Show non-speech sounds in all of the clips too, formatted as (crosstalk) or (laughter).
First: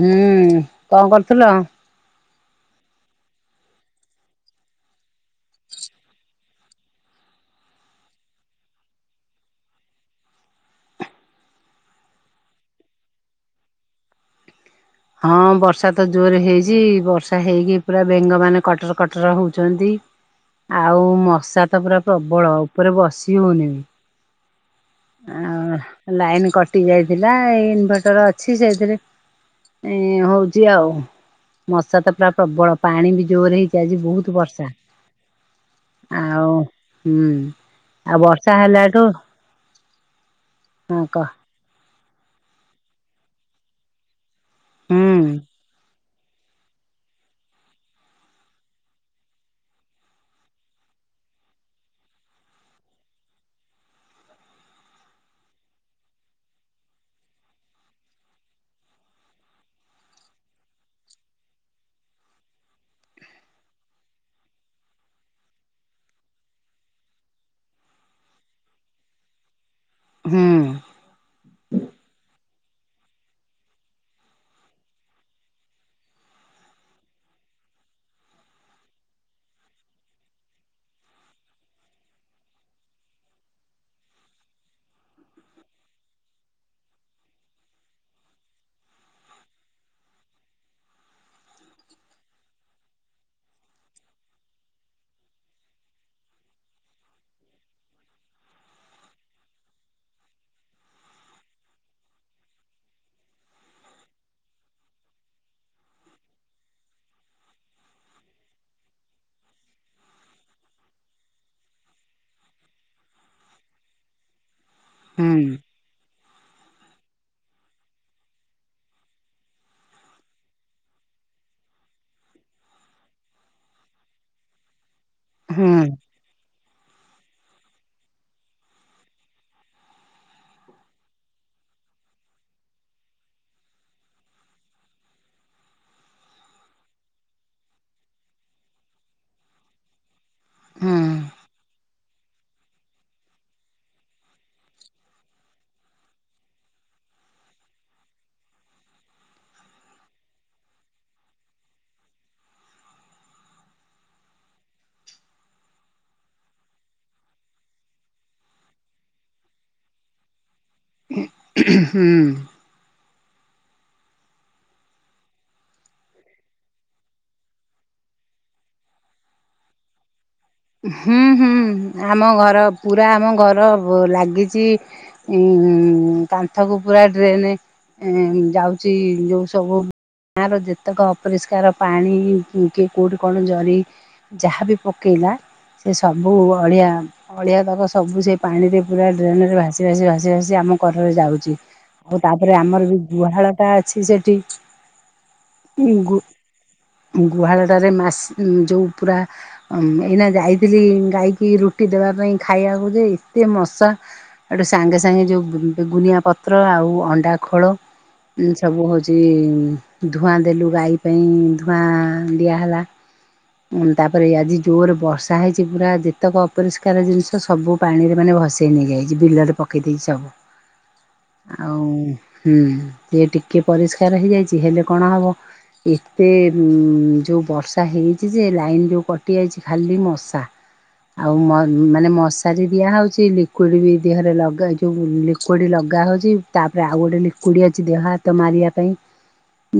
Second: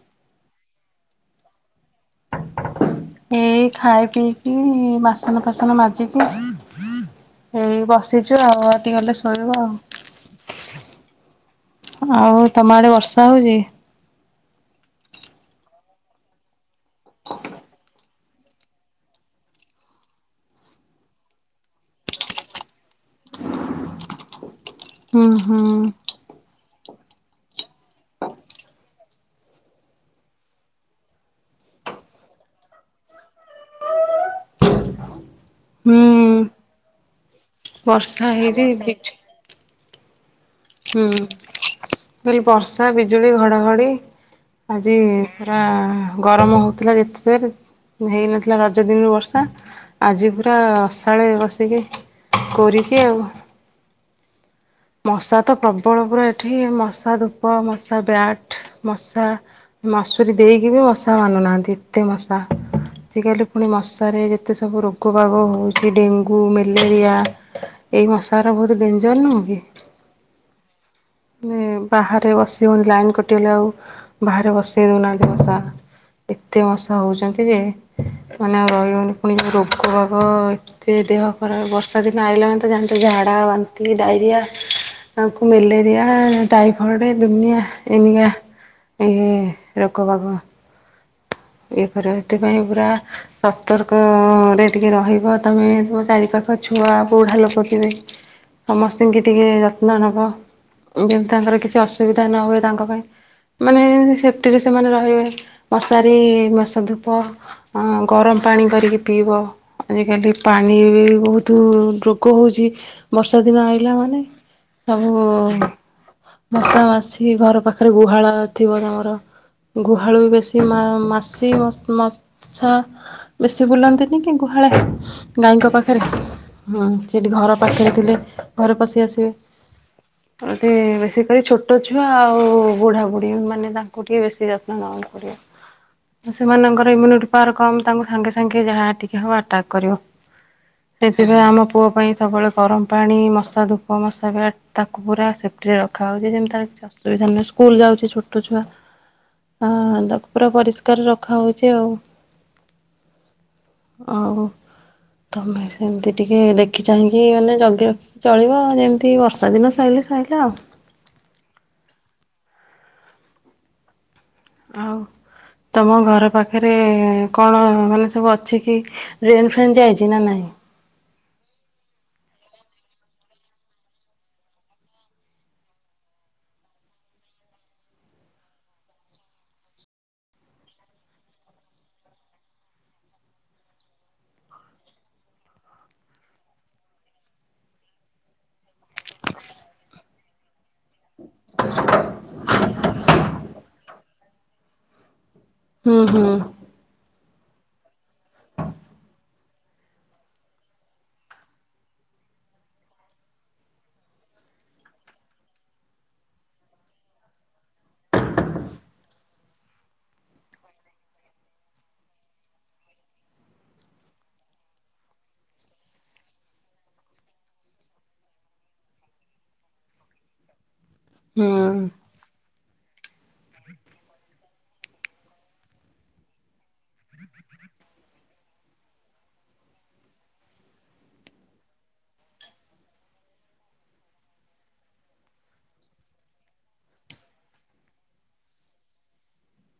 ହୁଁ କଣ କରୁଥିଲ? ଏଇ ଖାଇ ପିଇକି ବାସନ ଫାସନ ମାଜିକି ଏଇ ବସିଛୁ ଆଉ ଆ ଟିକେ ଗଲେ ଶୋଇବା ଆଉ। ଆଉ ତମ ଆଡ଼େ ବର୍ଷା ହେଉଛି? ହଁ ବର୍ଷା ତ ଜୋରେ ହେଇଛି ବର୍ଷା ହେଇକି ପୁରା ବେଙ୍ଗ ମାନେ କଟର କଟର ହଉଛନ୍ତି। ଆଉ ମଶା ତ ପୁରା ପ୍ରବଳ ଉପରେ ବସି ହଉନି ହୁଁ ହୁଁ ଆଉ ଲାଇନ କଟି ଯାଇଥିଲା ଏଇ ଇନଭଟର ଅଛି ସେଇଥିରେ ଏ ହଉଛି ଆଉ। ମଶା ତ ପୁରା ପ୍ରବଳ ପାଣି ବି ଜୋର ହେଇଛି ଆଜି ବହୁତ ବର୍ଷା। ହୁଁ ଆଉ ହୁଁ ଆଉ ବର୍ଷା ହେଇଛି ହେଲାଠୁ ବିଜୁ ହଁ କହ ହୁଁ ବର୍ଷା ବିଜୁଳି ଘଡ଼ାଘଡ଼ି ଆଜି ହୁଁ ହଁ ଗରମ ହଉଥିଲା ଯେତେ ହେଇନଥିଲା ରଜ ଦିନରୁ ବର୍ଷା ଆଜି ପୁରା ଅସାଳେ ବସିକି କୋରିଚି ଆଉ। ମଶା ତ ପ୍ରବଳ ପୁର ଏଠି ମଶା ଧୂପ ମଶା ବ୍ୟାଟ୍ ମଶା ମସୁରୀ ଦେଇକି ବି ମଶା ମାନୁନାହାନ୍ତି ଏତେ ମଶା। ଆଜିକାଲି ପୁଣି ମଶାରେ ଯେତେ ସବୁ ରୋଗ ବାଗ ହେଉଛି ଡେଙ୍ଗୁ ମ୍ୟାଲେରିଆ ଏଇ ମଶାର ବହୁତ ଡେଞ୍ଜର ନୁହଁ କି? ହୁଁ। ବାହାରେ ବସି ହଉନୀ ଲାଇନ୍ କଟିଗଲେ ଆଉ ବାହାରେ ବସେଇ ଦେଉନାହାନ୍ତି ମଶା। ଏତେ ମଶା ହେଉଛନ୍ତି ଯେ ମାନେ ଆଉ ରହିହବନି ପୁଣି ଯେଁ ରୋଗ ବାଗ। ଏତେ ଦେହ ଖରାପ ବର୍ଷା ଦିନ ଆଇିଲା ତ ଜାଣି ଥିବ ଝାଡ଼ା ବାନ୍ତି ଡାଇରିଆ। ତାଙ୍କୁ ମେଲ ମ୍ୟାଲେରିଆ ଟାଇଫର୍ଡେ ଦୁନିଆ ଏନକା ଏ ରୋଗବାଗ। ଇଏ କରିବେ ହେଥି ପାଇଁ ପୁରା ସତର୍କରେ ଟିକେ ରହିବ ତୁମେ ଚାରିପାଖ ଛୁଆ ବୁଢ଼ା ଲୋକ ଥିବେ। ସମସ୍ତଙ୍କୁ ଟିକେ ଯତ୍ନ ନେବ ଯେମିତି ତାଙ୍କର କିଛି ଅସୁବିଧା ନ ହୁଏ ତାଙ୍କ ପାଇଁ। ମାନେ ସେଫ୍ଟିରେ ସେମାନେ ରହିବେ ମଶାରୀ ମସା ଧୂପ। ଅ ଗରମ ପାଣି କରିକି ପିଇବ। ଆଜିକାଲି ପାଣି ବି ବହୁତ ରୋଗ ହଉଛି। ବର୍ଷା ଦିନ ଆଇଲା ମାନେ ହୁଁ ସବୁ ମଶା ମାସି ଘର ପାଖରେ ଗୁହାଳ ଥିବ ତମର? ଗୁହାଳୁ ବେଶୀ ମା ମାସି ମ ମାସା ବେଶୀ ବୁଲନ୍ତିନି କି ଗୁହାଳେ? ଗାଈଙ୍କ ହୁଁ ପାଖରେ ହଁ ସେଠି ଘର ପାଖରେ ଥିଲେ ଘରେ ପଶି ଆସିବେ। ହ ତେ ବେଶୀ କରି ଛୋଟ ଛୁଆ ଆଉ ବୁଢ଼ାବୁଢ଼ୀ ମାନେ ତାଙ୍କୁ ଟିକେ ବେଶୀ ଯତ୍ନ ନେବାକୁ ପଡିବ। ସେମାନଙ୍କର ଇମ୍ୟୁନିଟି ପାୱାର କମ ତାଙ୍କୁ ସାଙ୍ଗେ ସାଙ୍ଗେ ଯାହା ଟିକେ ହବ ଆଟାକ୍ କରିବ। ହୁଁ ସେଥିପାଇଁ ଆମ ପୁଅ ପାଇଁ ସବୁବେଳେ ଗରମ ପାଣି, ମଶା ଧୂପ, ମଶା ବି ତାକୁ ପୁରା ସେଫ୍ଟିରେ ରଖା ହେଉଛି ଯେମି ଅସୁବିଧା ନାହିଁ, ସ୍କୁଲ ଯାଉଛି ଛୋଟ ଛୁଆ। ଆଁ ତାକୁ ପୁରା ପରିଷ୍କାର। ରଖା ହଉଛି ଆଉ, ଆଉ ତମେ ସେମିତି ଟିକେ ଦେଖି ଚାହିଁକି ମାନେ ଜଗି ଚଳିବ ଯେମିତି ବର୍ଷା ଦିନ ସରିଲେ ସଇିଲା ଆଉ। ଉଁ ହୁଁ। ଆଉ ତମ ଘର ପାଖରେ କଣ ମାନେ ସବୁ ଅଛି କି ଡେନ ଫ୍ରେନ ଯାାଇଛି ନା ନାଇଁ? ହୁଁ ହୁଁ ଆମ ଘର ପୁରା ଆମ ଘର ଲାଗିଚି ଉ କାନ୍ଥକୁ ପୁରା ଡ୍ରେନ୍ ଏ ଯାଉଛି ଯୋଉ ସବୁ ଗାଁର ଯେତେକ ଅପରିଷ୍କାର ପାଣି କି କେଉଁଠି କଣ ଜରି ଯାହାବି ପକେଇଲା ସେ ସବୁ ଅଳିଆ ଅଳିଆ ତକ ସବୁ ସେ ପାଣି ରେ ପୁରା ଡ୍ରେନ ରେ ଭାସି ଭାସି ଭାସି ଭାସି ଆମ ଘରରେ ଯାଉଛି। ଆଉ ତାପରେ ଆମର ବି ଗୁହାଳ ଟା ଅଛି ସେଠି। ଉଁ ହୁଁ ଗୁ ହୁଁ ଗୁହାଳଟାରେ ମାସ ଯୋଉଁ ପୁରା ଏଇନା ଯାଇଥିଲି ଗାଈକି ରୁଟି ଦେବା ପାଇଁ ଖାଇବାକୁ ଯେ ଏତେ ମଶା ଏଠୁ ସାଙ୍ଗେ ସାଙ୍ଗେ ଯେଉଁ ଗୁଗୁନିଆ ପତ୍ର ଆଉ ଅଣ୍ଡା ଖୋଳ ସବୁ ହେଉଛି ଧୂଆଁ ଦେଲୁ ଗାଈ ପାଇଁ ଧୂଆଁ ଦିଆହେଲା। ଉଁ ତାପରେ ଆଜି ଜୋରେ ବର୍ଷ ତାହା ହେଇଛି ପୁରା ଯେତେକ ଅପରିଷ୍କାର ଜିନିଷ ସବୁ ପାଣିରେ ମାନେ ଭସେଇ ନେଇଯାଇଛି, ବିଲରେ ପକେଇ ଦେଇଛି ସବୁ। ହୁଁ ଆଉ ହୁଁ ସିଏ ଟିକେ ପରିଷ୍କାର ହେଇଯାଇଛି ହେଲେ କଣ ହବ। ଏତେ ଯୋଉ ବର୍ଷା ହେଇଛି ଯେ ଲାଇନ ଯୋଉ କଟି ଯାଇଛି ଖାଲି ମ ସା ଆଉ ମାନେ ମଶାରୀ ଦିଆହେଉଛି। ଲିକୁଇଡ଼୍ ବି ଦେହରେ ଲଗା ଯେଉଁ ଲିକୁଇଡ଼ ଲଗାହେଉଛି ତାପରେ ଆଉ ଗୋଟେ ଲିକୁଡ଼ି ଅଛି ଦେହ ହାତ ମାରିବା ପାଇଁ।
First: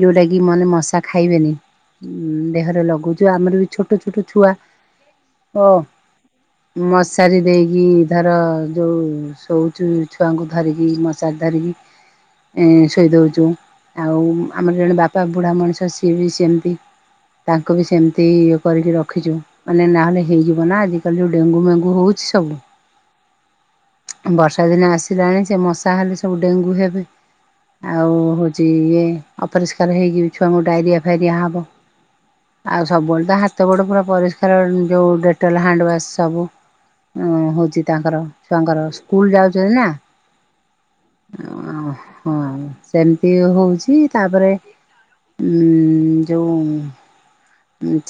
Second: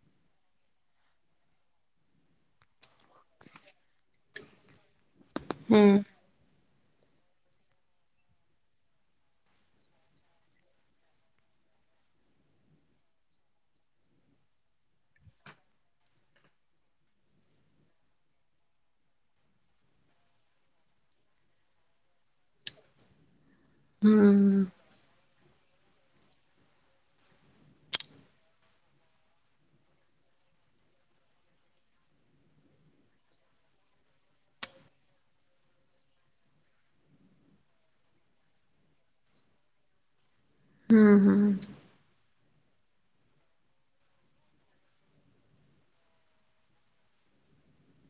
ଯେଉଁଟା କିି ମାନେ ମଶା ଖାଇବେନି। ଉ ଦେହରେ ଲଗୁଛୁ, ଆମର ବି ଛୋଟ ଛୋଟ ଛୁଆ। ହ ହୁଁ ମଶାରୀ ଦେଇକି ଧର ଯୋଉ ଶୋଉଛୁ ଛୁଆଙ୍କୁ ଧରିକି ଚାଦରି ଶୋଇ ଦେଉଛୁ ଆଉ ଆମର ଜଣେ ବାପା ବୁଢ଼ା ମଣିଷ ସିଏ ବି ସେମିତି। ତାଙ୍କୁ ବି ସେମିତି ଇଏ କରିକି ରଖିଛୁ, ମାନେ ନହେଲେ ହେଇଯିବ ନା। ଆଜିିକାଲି ଯୋଉ ଡେଙ୍ଗୁ ମେଙ୍ଗୁ ହଉଛି ସବୁ। ହୁଁ ବର୍ଷା ଦିନେ ଆସ ସିଲାଣି ସେ ମଶା ହେଲେ ସବୁ ଡେଙ୍ଗୁ ହେବେ। ଆଉ ହେଉଛି ଇଏ ଅପରିଷ୍କାର ହେଇକି ଛୁଆଙ୍କୁ ଡାଇରିଆ ଫାଇରିଆ ହେବ। ଆଉ ସବୁବେଳେ ତ ହାତ ଗୋଡ ପୁରା ପରିଷ୍କାର ଯୋଉ ଡେଟଲ୍ ହ୍ୟାଣ୍ଡ ୱାସ୍ ସବୁ ହ ହଉଛି ତାଙ୍କର ଛୁଆଙ୍କର ସ୍କୁଲ ଯାଉଛନ୍ତି ନା। ହୁଁ ହୁଁ ହୁଁ ଓ ହଁ ସେମିତି ହଉଛି ତାପରେ ଯଉଁ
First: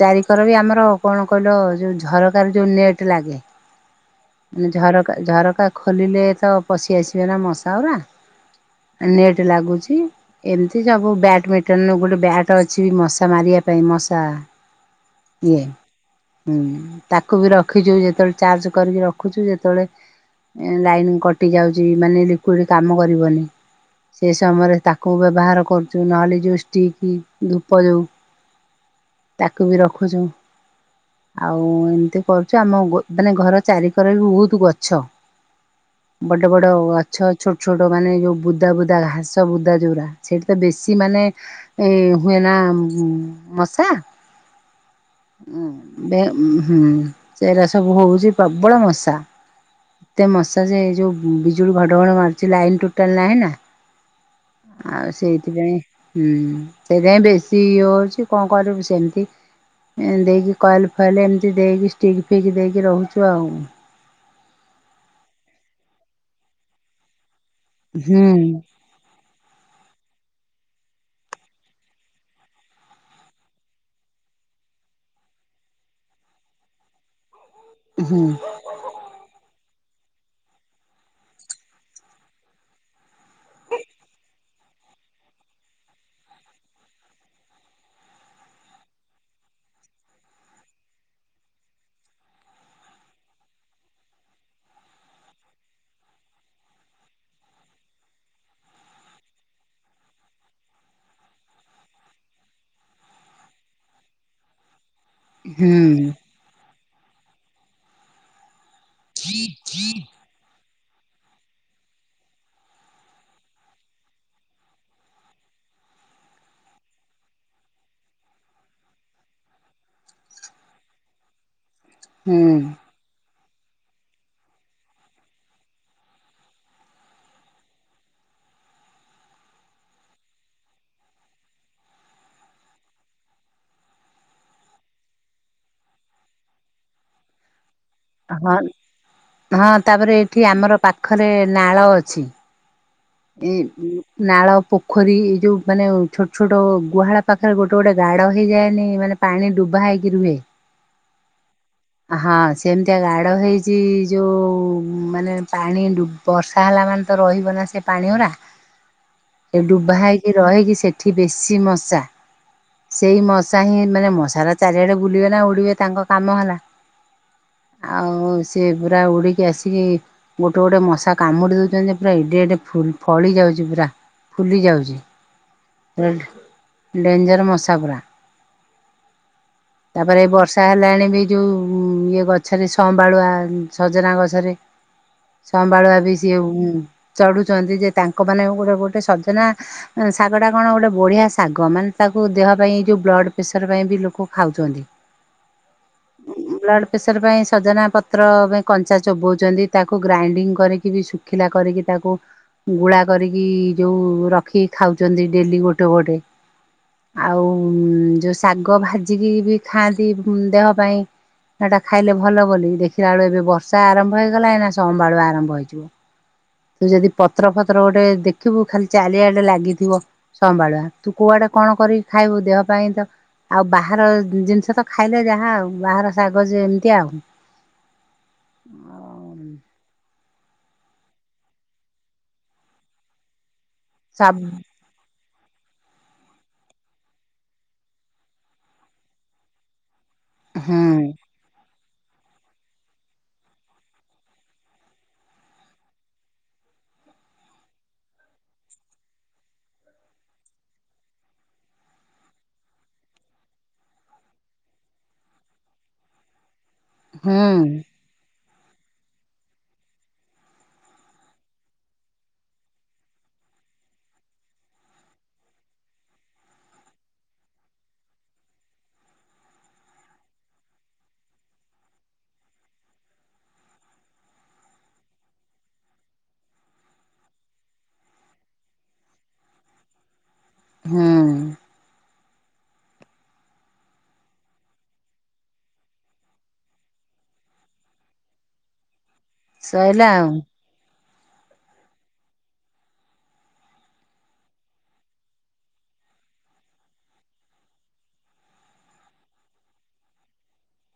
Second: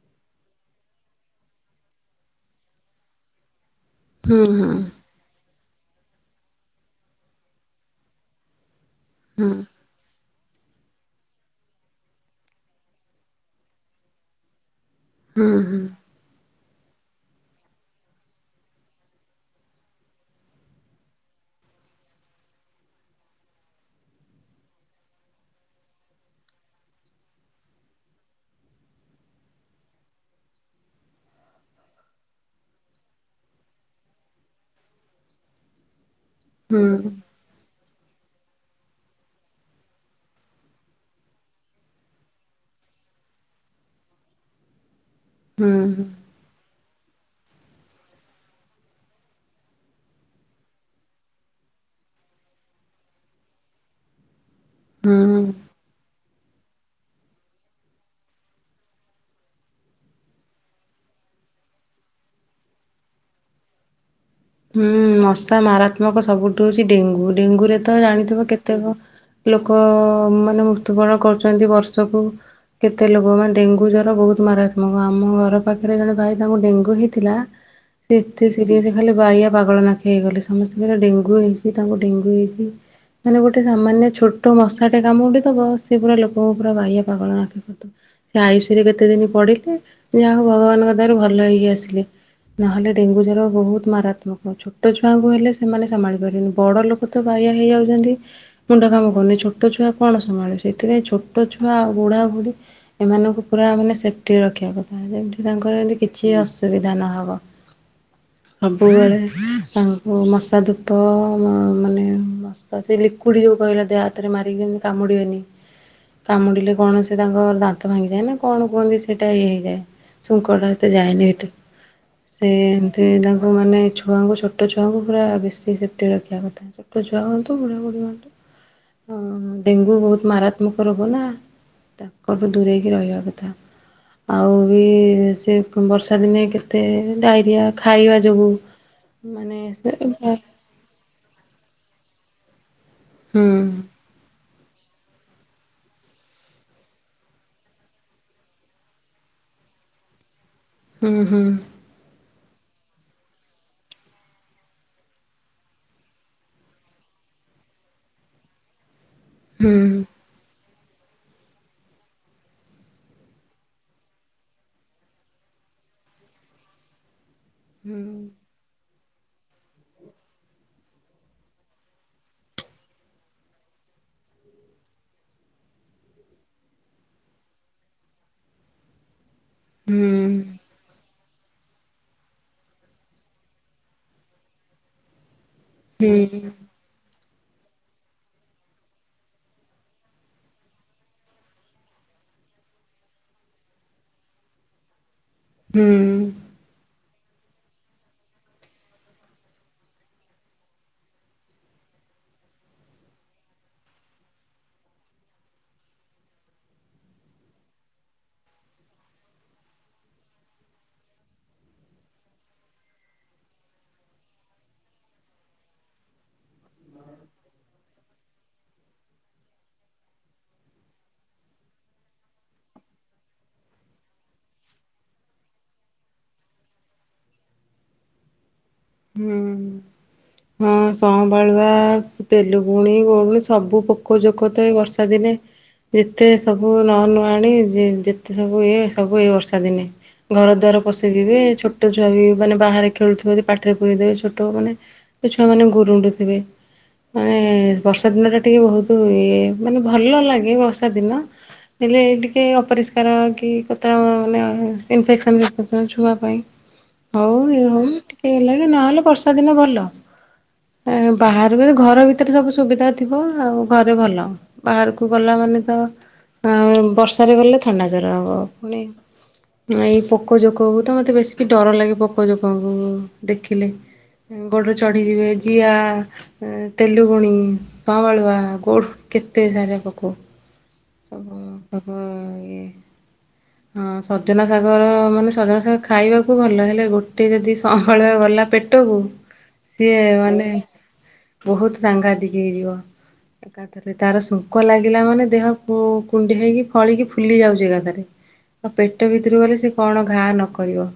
ଚାରିିକର ବି ଆମର କଣ କହିଲ ଯୋଉ ଝରକା ରେ ଯୋଉ ନେଟ୍ ଲାଗେ। ହୁଁ ଉଁ ଝର ଝରକା ଖୋଲିଲେ ତ ପଶି ଆସିବେ ନା ମଶା ଉରା। ନେଟ୍ ହୁଁ ଲାଗୁଛି। ଏମିତି ସବୁ ବ୍ୟାଡମିଣ୍ଟନ ଗୋଟେ ବ୍ୟାଟ୍ ଅଛି, ମଶା ମାରିବା ପାଇଁ ମଶା ହୁଁ ଇଏ। ହୁଁ। ହୁଁ ତାକୁ ବି ରଖିଛୁ, ଯେତେବେଳେ ଚାର୍ଜ କରିକି ରଖୁଛୁ, ଯେତେବେଳେ ଲାଇନ୍ କଟିଯାଉଛି ମାନେ ଲିକୁଇଡ଼ କାମ କରିବନି ସେ ସମୟରେ ତାକୁ ବ୍ୟବହାର କରୁଛୁ। ନହେଲେ ଯେଉଁ ଷ୍ଟିକ୍ ଧୂପ ଯେଉଁ ତାକୁ ବି ରଖୁଛୁ। ଆଉ ଏମିତି କରୁଛୁ ଆମ ମାନେ ଘର ଚାରିିକର ବି ବହୁତ ଗଛ। ବଡ଼ା ବଡ଼ା ହୁଁ ଆଛ। ଛୋଟ ଛୋଟ ମାନେ ଯେଉଁ ବୁଦା ବୁଦା ଘାସ ବୁଦା ଯୋଉୁରା ସେଇଠି ତ ବେଶୀ ମାନେ ଏଇ ହୁଏନା ମଶା। (inaudible) ଉ ହୁଁ ସେଟା ସବୁ ହଉଛି ପ୍ରବଳ ମଶା। ଏତେ ମଶା ଯେ ଯେଉଁ ବିଜୁଳି ଘଡ଼ଘଡ଼ ମାରୁଛି ଲାଇନ୍ ଟୋଟାଲ ନାହିଁ ନା। ଆଉ ହୁଁ। ସେଇଥିପାଇଁ। ହୁଁ ସେଥିପାଇଁ ବେଶୀ ଇଏ ହେଉଛି କଣ କରିବୁ ସେମିତି ଦେଇକି କଏଲ ଫଏଲ ଏମିତି ଦେଇକି ଷ୍ଟିକ୍ ଫିକ୍ ଦେଇକି ରହୁଛୁ ଆଉ। ହୁଁ ମଶା ମାରାତ୍ମକ ସବୁଠୁ ହଉଛି ଡେଙ୍ଗୁ ଡେଙ୍ଗୁ ରେ ତ ହୁଁ ଜାଣିଥିବ କେତେକ ଲୋକ ମାନେ ମୃତ୍ୟୁବରଣ କରୁଛନ୍ତି ବର୍ଷକୁ। କେତେ ଲୋକମାନେ ଡେଙ୍ଗୁ ଜ୍ଵର ବହୁତ ମାରାତ୍ମକ ଆମ ଘର ପାଖରେ ଜଣେ ଭାଇ ତାଙ୍କୁ ଡେଙ୍ଗୁ ହେଇଥିଲା। ହୁଁ ସେତେ ସିରି ଖାଲି ଆଆ ପାଗଳ ନାଖି ହେଇଗଲେ ସମସ୍ତେଙ୍କଲେ ଡେଙ୍ଗୁ ହେଇଛି ତାଙ୍କୁ ଡେଙ୍ଗୁ ହେଇଛି। ମାନେ ଗୋଟେ ସାମାନ୍ୟ ଛୋଟ ମଶାଟେ କାମ ଗଠଥବ ସେି ପୁରା ଲୋକଙ୍କୁ ପୁରା ବାହ୍ୟ ପାଗଳ ଆଖି କରିଥିବ। ସେ ଆୟୁଷରେ କେତେ ଦିନ ପଡ଼ିଲେ ଯାହା ଭଗବାନଙ୍କ ଦ୍ୱଵାରା ଭଲ ହେଇକି ଆସିଲେ। ନହେଲେ ଡେଙ୍ଗୁ ର ବହୁତ ମାରାତ୍ମକ ଛୋଟ ଛୁଆଙ୍କୁ ହେଲେ ସେମାନେ ସମ୍ଭାଳି ପାରିବନି ବଡ଼ ଲୋକ ତ ବାହଆ ହେଇଯାଉଚନ୍ତି ମୁଣ୍ଡ କାମ କରୁନି ଛୋଟ ଛୁଆ କଣ ସମ୍ଭାଳିବେ। ସେଥିପାଇଁ ଛୋଟ ଛୁଆ ଆ ବୁଢ଼ା ବୁ଼ଢ଼ୀ ଏମାନଙ୍କୁ ପୁରା ମାନେ ସେଫ୍ଟି ରଖିବା କଥା ଯେମତି ତାଙ୍କର ଏମିତି ହୁଁ କିଛି ଅସୁବିଧା ନହବ। ସବୁବେଳେ ତାଙ୍କୁ ମଶା ଧୂପ ମାନେ ମସ୍ ସେ ଲିଇଡ ଯୋଉ କହିଲା ଦେହ ହାତରେ ମାରିକି ଯେମିତି କାମୁଡିବେନି। କାମୁଡ଼ିଲେ କଣ ସେ ତାଙ୍କ ଦାନ୍ତ ଭାଙ୍ଗିଯାଏ ନା କଣ କୁହନ୍ତି ସେଇଟା ଇଏ ହେଇଯାଏ। ସୁଙ୍କଟା ଏତେ ଯାଏନି ଏତେ ହୁଁ ସେ ଏମିତି ତା ଆଉ ମାନେ ଛୁଆଙ୍କୁ ଛୋଟ ଛୁଆଙ୍କୁ ପୁରା ବେଶୀ ସେଫ୍ଟିରେ ରଖିବା କଥା। ଛୋଟ ଛୁଆ ହୁଅନ୍ତୁ ବୁଢା ବୁଢ଼ୀ ହୁଅନ୍ତୁ ହଁ ଡେଙ୍ଗୁ ବହୁତ ମାରାତ୍ମକ ରୋଗ ନା। ତାକ ଠୁ ଦୂରେଇକି ରହିବା କଥା। ଆଉ ବି ସେ ବର୍ଷା ଦିନେ କେତେ ଡାଇରିଆ। ଖାଇବା ଯୋଗୁଁ ହଁ ମାନେ ହଁ ତାପରେ ଏଇଠି ଆମର ପାଖରେ ନାଳ ଅଛି। ହୁଁ ଏ ନାଳ ପୋ ଖରି ଏ ଯେଉଁ ମାନେ ଛୋଟ ଛୋଟ ଗୁହାଳ ପାଖରେ ଗୋଟେ ଗୋଟେ ଗାଡ଼ ହେଇଯାଏନି ମାନେ ପାଣି ଡୁବା ହେଇକି ରୁହେ। ହୁଁ ହୁଁ। ହଁ ସେମିତିଆ ଗାଡ଼ ହେଇଛି ଯୋଉ ମାନେ ପାଣି ଡୁ ବର୍ଷା ହେଲା ମାନେ ତ ରହିବ ନା ସେ ପାଣି ଉରା ଏ ଡୁବା ହୁଁ। ହେଇ କି ରହକି ସେଠି ବେଶୀ ମଶା। ସେଇ ମଶା ହିଁ ମାନେ ମଶାର ଚାରିଆଡେ ବୁଲିବେ ନା ଉଡିବେ ତାଙ୍କ କାମ ହେଲା। ହ। ଆଉ ସେ ସେ ପୁରା ଉଡ଼ିକି ଆସିକି ଗୋଟେ ଗୋଟେ ମଶା କାମୁଡ଼ି ଦେଉଚନ୍ତି ଯେ ପୁରା ଏଡେ ଏଡ଼େ ଫୁଲ ଫଳି ଯାଉଚି ପୁରା ଫୁଲି ଯାଉଚି। ଡେଞ୍ଜର ମଶା ପୁରା। ତାପରେ ଏଇ ବର୍ଷା ହେଲାଣି ବି ଯେଉ ଇଏ ଗଛରେ ସବାଳୁଆ ସଜନା ଗଛରେ ସବାଳୁଆ ହୁଁ ବି ସିଏ ହୁଁ ଚଢୁଚନ୍ତି ଯେ ତାଙ୍କ ମାନେ ଗୋଟେ ଗୋଟେ ସଜନା ଶାଗ ଟା କଣ ଗୋଟେ ବଢିଆ ଶାଗ। ମାନେ ତାକୁ ଦେହ ପାଇଁ ଯୋଉ ବ୍ଲଡ଼ ପ୍ରେସର ପାଇଁ ବି ଲୋକ ଖାଉଚନ୍ତି। ହୁଁ। ବ୍ଲଡ଼୍ ପ୍ରେସର ପାଇଁ ସଜନା ପତ୍ର ପେଇଁ କଞ୍ଚା ଚୋବଉଚନ୍ତି। ତାକୁ ଗ୍ରାଇଣ୍ଡିଙ୍ଗ୍ କରିକି ବି ସୁ ଖିଲା କରିକି ତାକୁ ଗୁଳା କରିକି ଯଉ ରଖିକି ଖାଉଚନ୍ତି ଡେଲି ଗୋଟେ ଗୋଟେ। ଆଉ ଯଉ ଶାଗ ଭାଜିକି ବି ଖାଆନ୍ତି ଉଁ -ଦେହ ପାଇଁ। ସେଟା ଖାଇଲେ ଭଲ ବୋଲି ଦେଖିଲା ବେଳକୁ ଏବେ ବର୍ଷା ଆରମ୍ଭ ହେଇଗଲା ଏଇନା ସଁବାଳୁଆ ଆରମ୍ଭ ହେଇଯିବ। ତୁ ଯଦି ପତ୍ର ଫତ୍ର ଗୋଟେ ଦେଖିବୁ ଖାଲି ଚାଲିଆଡେ ଲାଗିଥିବ ସଁବାଳୁଆ। ତୁ କୁଆଡେ କଣ କରିକି ଖାଇବୁ ଦେହ ପାଇଁ ତ ଆଉ ବାହାର ଜିନିଷ ତ ଖାଇଲେ ଯାହା ଆଉ ବାହାର ଶାଗ ଯେମିତି ଆଉ। ହୁଁ ହଁ ସଁବାଳୁଆ, ତେଲୁଗୁଣି, ଗଉଡୁଣି ସବୁ ପୋ ସାବ କଜୋକ ତ ଏଇ ବର୍ଷା ଦିନେ ଯେତେ ସବୁ ନ ନୁଆଣି ଯେତେ ସବୁ ଇଏ ସବୁ ଏଇ ବର୍ଷା ଦିନେ। ଘର ଦ୍ୱାର ହୁଁ ପଶିଯିବେ ଛୋଟ ଛୁଆ ବି ମାନେ ବାହାରେ ଖେଳୁଥିବେ ଯଦି ପା ପାଟିରେ ପୁରେଇ ଦେବେ ଛୋଟ ମାନେ ଛୁଆ ମାନେ ଗୁରୁଣ୍ଡୁ ଥିବେ। ମାନେ ବର୍ଷା ଦିନଟା ଟିକେ ଭଉତୁ ଇଏ ମାନେ ଭଲ ଲାଗେ ବର୍ଷା ଦିନ। ହେଲେ ଟିକେ ଅପରିଷ୍କାର କି କୋତରା ମାନେ ଇନଫେକ୍ସନ୍ ଫିଫେକ୍ସନ୍ ଛୁଆ ପାଇଁ। ହଉ ହୁଁ ଇଏ ହଉ ଟିକେ ହେଲାଗି ନହେଲେ ବର୍ଷା ଦିନ ଭଲ। ଏ ବାହାରୁକୁ ଘର ଭିତରେ ସବୁ ସୁବିଧା ଥିବ ଆଉ ଘରେ ଭଲ। ବାହାରୁକୁ ଗଲା ମାନେ ତ ଅଁ ବର୍ଷାରେ ଗଲେ ଥଣ୍ଡା ଜର ହବ ପୁଣି ଏଇ ପୋକ ଜୋକକୁ ତ ମତେ ବେଶୀ ବି ଡର ଲାଗେ ପୋକ ଜୋକଙ୍କୁ ଦେଖିଲେ। ଗୋଡ଼ରେ ଚଢ଼ିଯିବେ ଜିଆ ଉଁ ତେଲୁଗୁଣି, ସଂବାଳୁଆ ଗୋଡ଼୍ କେତେ ସାରା ପୋକ। ହୁଁ ସବୁ ହବ ଇଏ। ହଁ ସଜନା ଶାଗର ମାନେ ସଜନା ଶାଗ ଖାଇବାକୁ ଭଲ ହେଲେ ଗୋଟେ ଯଦି ସଁ ବାଳୁଆ ଗଲା ପେଟକୁ ସିଏ ସଇଲା ଆଉ ମାନେ ବହୁତ ସାଂଘାତିକ୍ ହେଇଯିବ ଏକାଥରେ। ରେ ତାର ଶୁଙ୍କ ଲାଗିଲା ମାନେ ଦେହ କୁ କୁଣ୍ଡି ହେଇକି ଫଳିକି ଫୁଲି ଯାଉଚି ଏକାଥରେ। ଆଉ ପେଟ ଭିତୁରୁ ଗଲେ ସେ କଣ ଘା ନକରିବ।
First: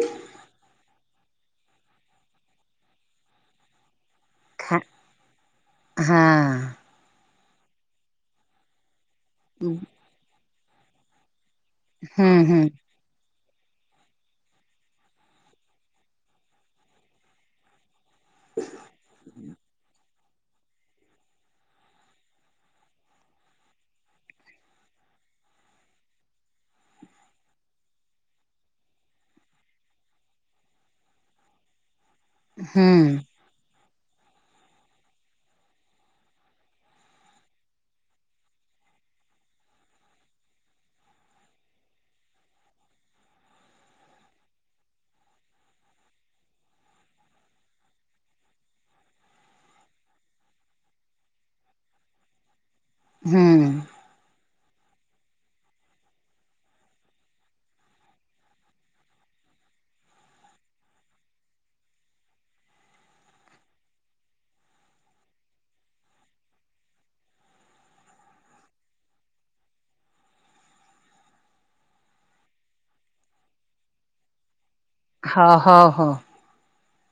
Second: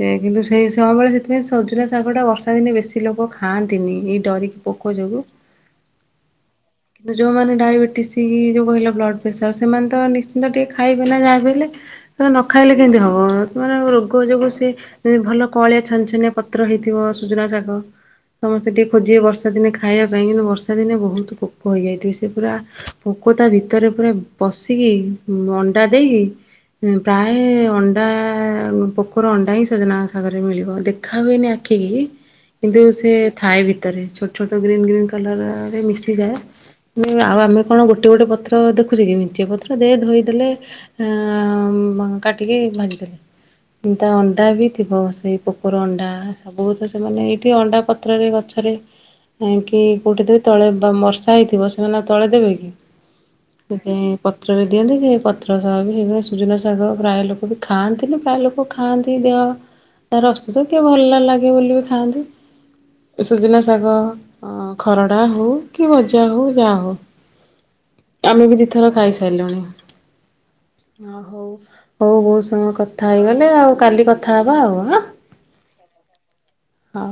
ସେ କିନ୍ତୁ ସେଇ ସଁବଳୁଆ ସେଥିପାଇଁ ସଜୁୁନା ଶାଗଟା ବର୍ଷା ଦିନେ ବେଶୀ ଲୋକ ଖାଆନ୍ତିନି ଏଇ ଡରିକି ଖା ପୋକ ଯୋଗୁ। ହଁ କିନ୍ତୁ ଯୋଉମାନେ ଡାଇବେଟିସ୍ ଯୋଉ କହିଲ ବ୍ଲଡ଼୍ ପ୍ରେସର୍ ସେମାନେ ତ ନିଶ୍ଚିନ୍ତ ଟିକେ ଖାଇବେ ନା ଯାହା ବି ହେଲେ। ତ ହୁଁ ହୁଁ ନଖାଇଲେ କେନ୍ତି ହବ ସେମାନଙ୍କ ରୋଗ ଯୋଗୁ ସେ ଏ ଭଲ କଁଅଳିଆ ଛନଛନିଆ ପତ୍ର ହେଇଥିବ ସୁଜୁନା ଶାଗ ସମସ୍ତେ ଟିକେ ଖୋଜିବେ ବର୍ଷା ଦିନେ ଖାଇଆ ରବାଇଁ କିନା ବର୍ଷା ଦିନେ ବହୁତ ପୋକ ହେଇଯାଇଥିବେ ସେ ପୁରା ପୋକ ତା ଭିତରେ ପୁରା ପସିକି ଅଣ୍ଡା ଦେଇକି ଉଁ ପ୍ରାୟ ଅଣ୍ଡା ପୋକର ଅଣ୍ଡା ହିଁ ସଜନା ଆଗରେ ମିଳିବ ଦେଖା ହୁଏନି ଆଖିକି କିନ୍ତୁ ସେ ହୁଁ ଥାଏ ଭିତରେ ଛୋଟ ଛୋଟ ଗ୍ରୀନ୍ ଗ୍ରୀନ୍ କଲର୍ ରେ ମିଶିଯାଏ। ଇଁ ଆଉ ଆମେ କଣ ଗୋଟେ ଗୋଟେ ପତ୍ର ଦେଖୁଚେ କି ମେଞ୍ଚେ ପତ୍ର ଦେ ଧୋଇଦେଲେ ଉଁ ମ କାଟିକି ଭାଜିଦେଲେ ଉଁ ତା ଅଣ୍ଡା ବି ଥିବ ସେଇ ପୋକର ଅଣ୍ଡା ସବୁ ତ ସେମାନେ ଏଇଠି ଅଣ୍ଡା ପତ୍ରରେ ଗଛରେ କାହିଁକି କୋଉଠେ ଦେବେ ତଳେ ଦ ବର୍ଷା ହେଇଥିବ ସେମାନେ ଆଉ ତଳେ ଦେବେ କି ହୁଁ ସେଥିପାଇଁ ପତ୍ରରେ ଦିଅନ୍ତି ସେ ପତ୍ର ସହ ବି ହେଇଥିପାଇଁ ସୁଜୁନା ଶାଗ ପ୍ରାୟ ଲୋକ ବି ଖାଆନ୍ତିନି ପ୍ରାୟ ଲୋକ ଖାଆନ୍ତି ଦେହ ତା ରଶ ତ କିଏ ଭଲ ନଲାଗେ ବୋଲି ବି ଖାଆନ୍ତି। ଏ ସୁଜୁନା ଶାଗ ଅ ଖରଡ଼ା ହଉ କି ଭଜା ହଉ ଯା ହଉ ଆମେ ବି ଦି ଥର ଖାଇସାଇଲୁଣି। ଓ ହଉ ହଉ ବୋହୁତ୍ ସମୟ କଥା ହେଇଗଲେ ଆଉ କାଲି କଥା ହବା ଆଉ। ଆଁ? ହ ହ ହୋ। ହ।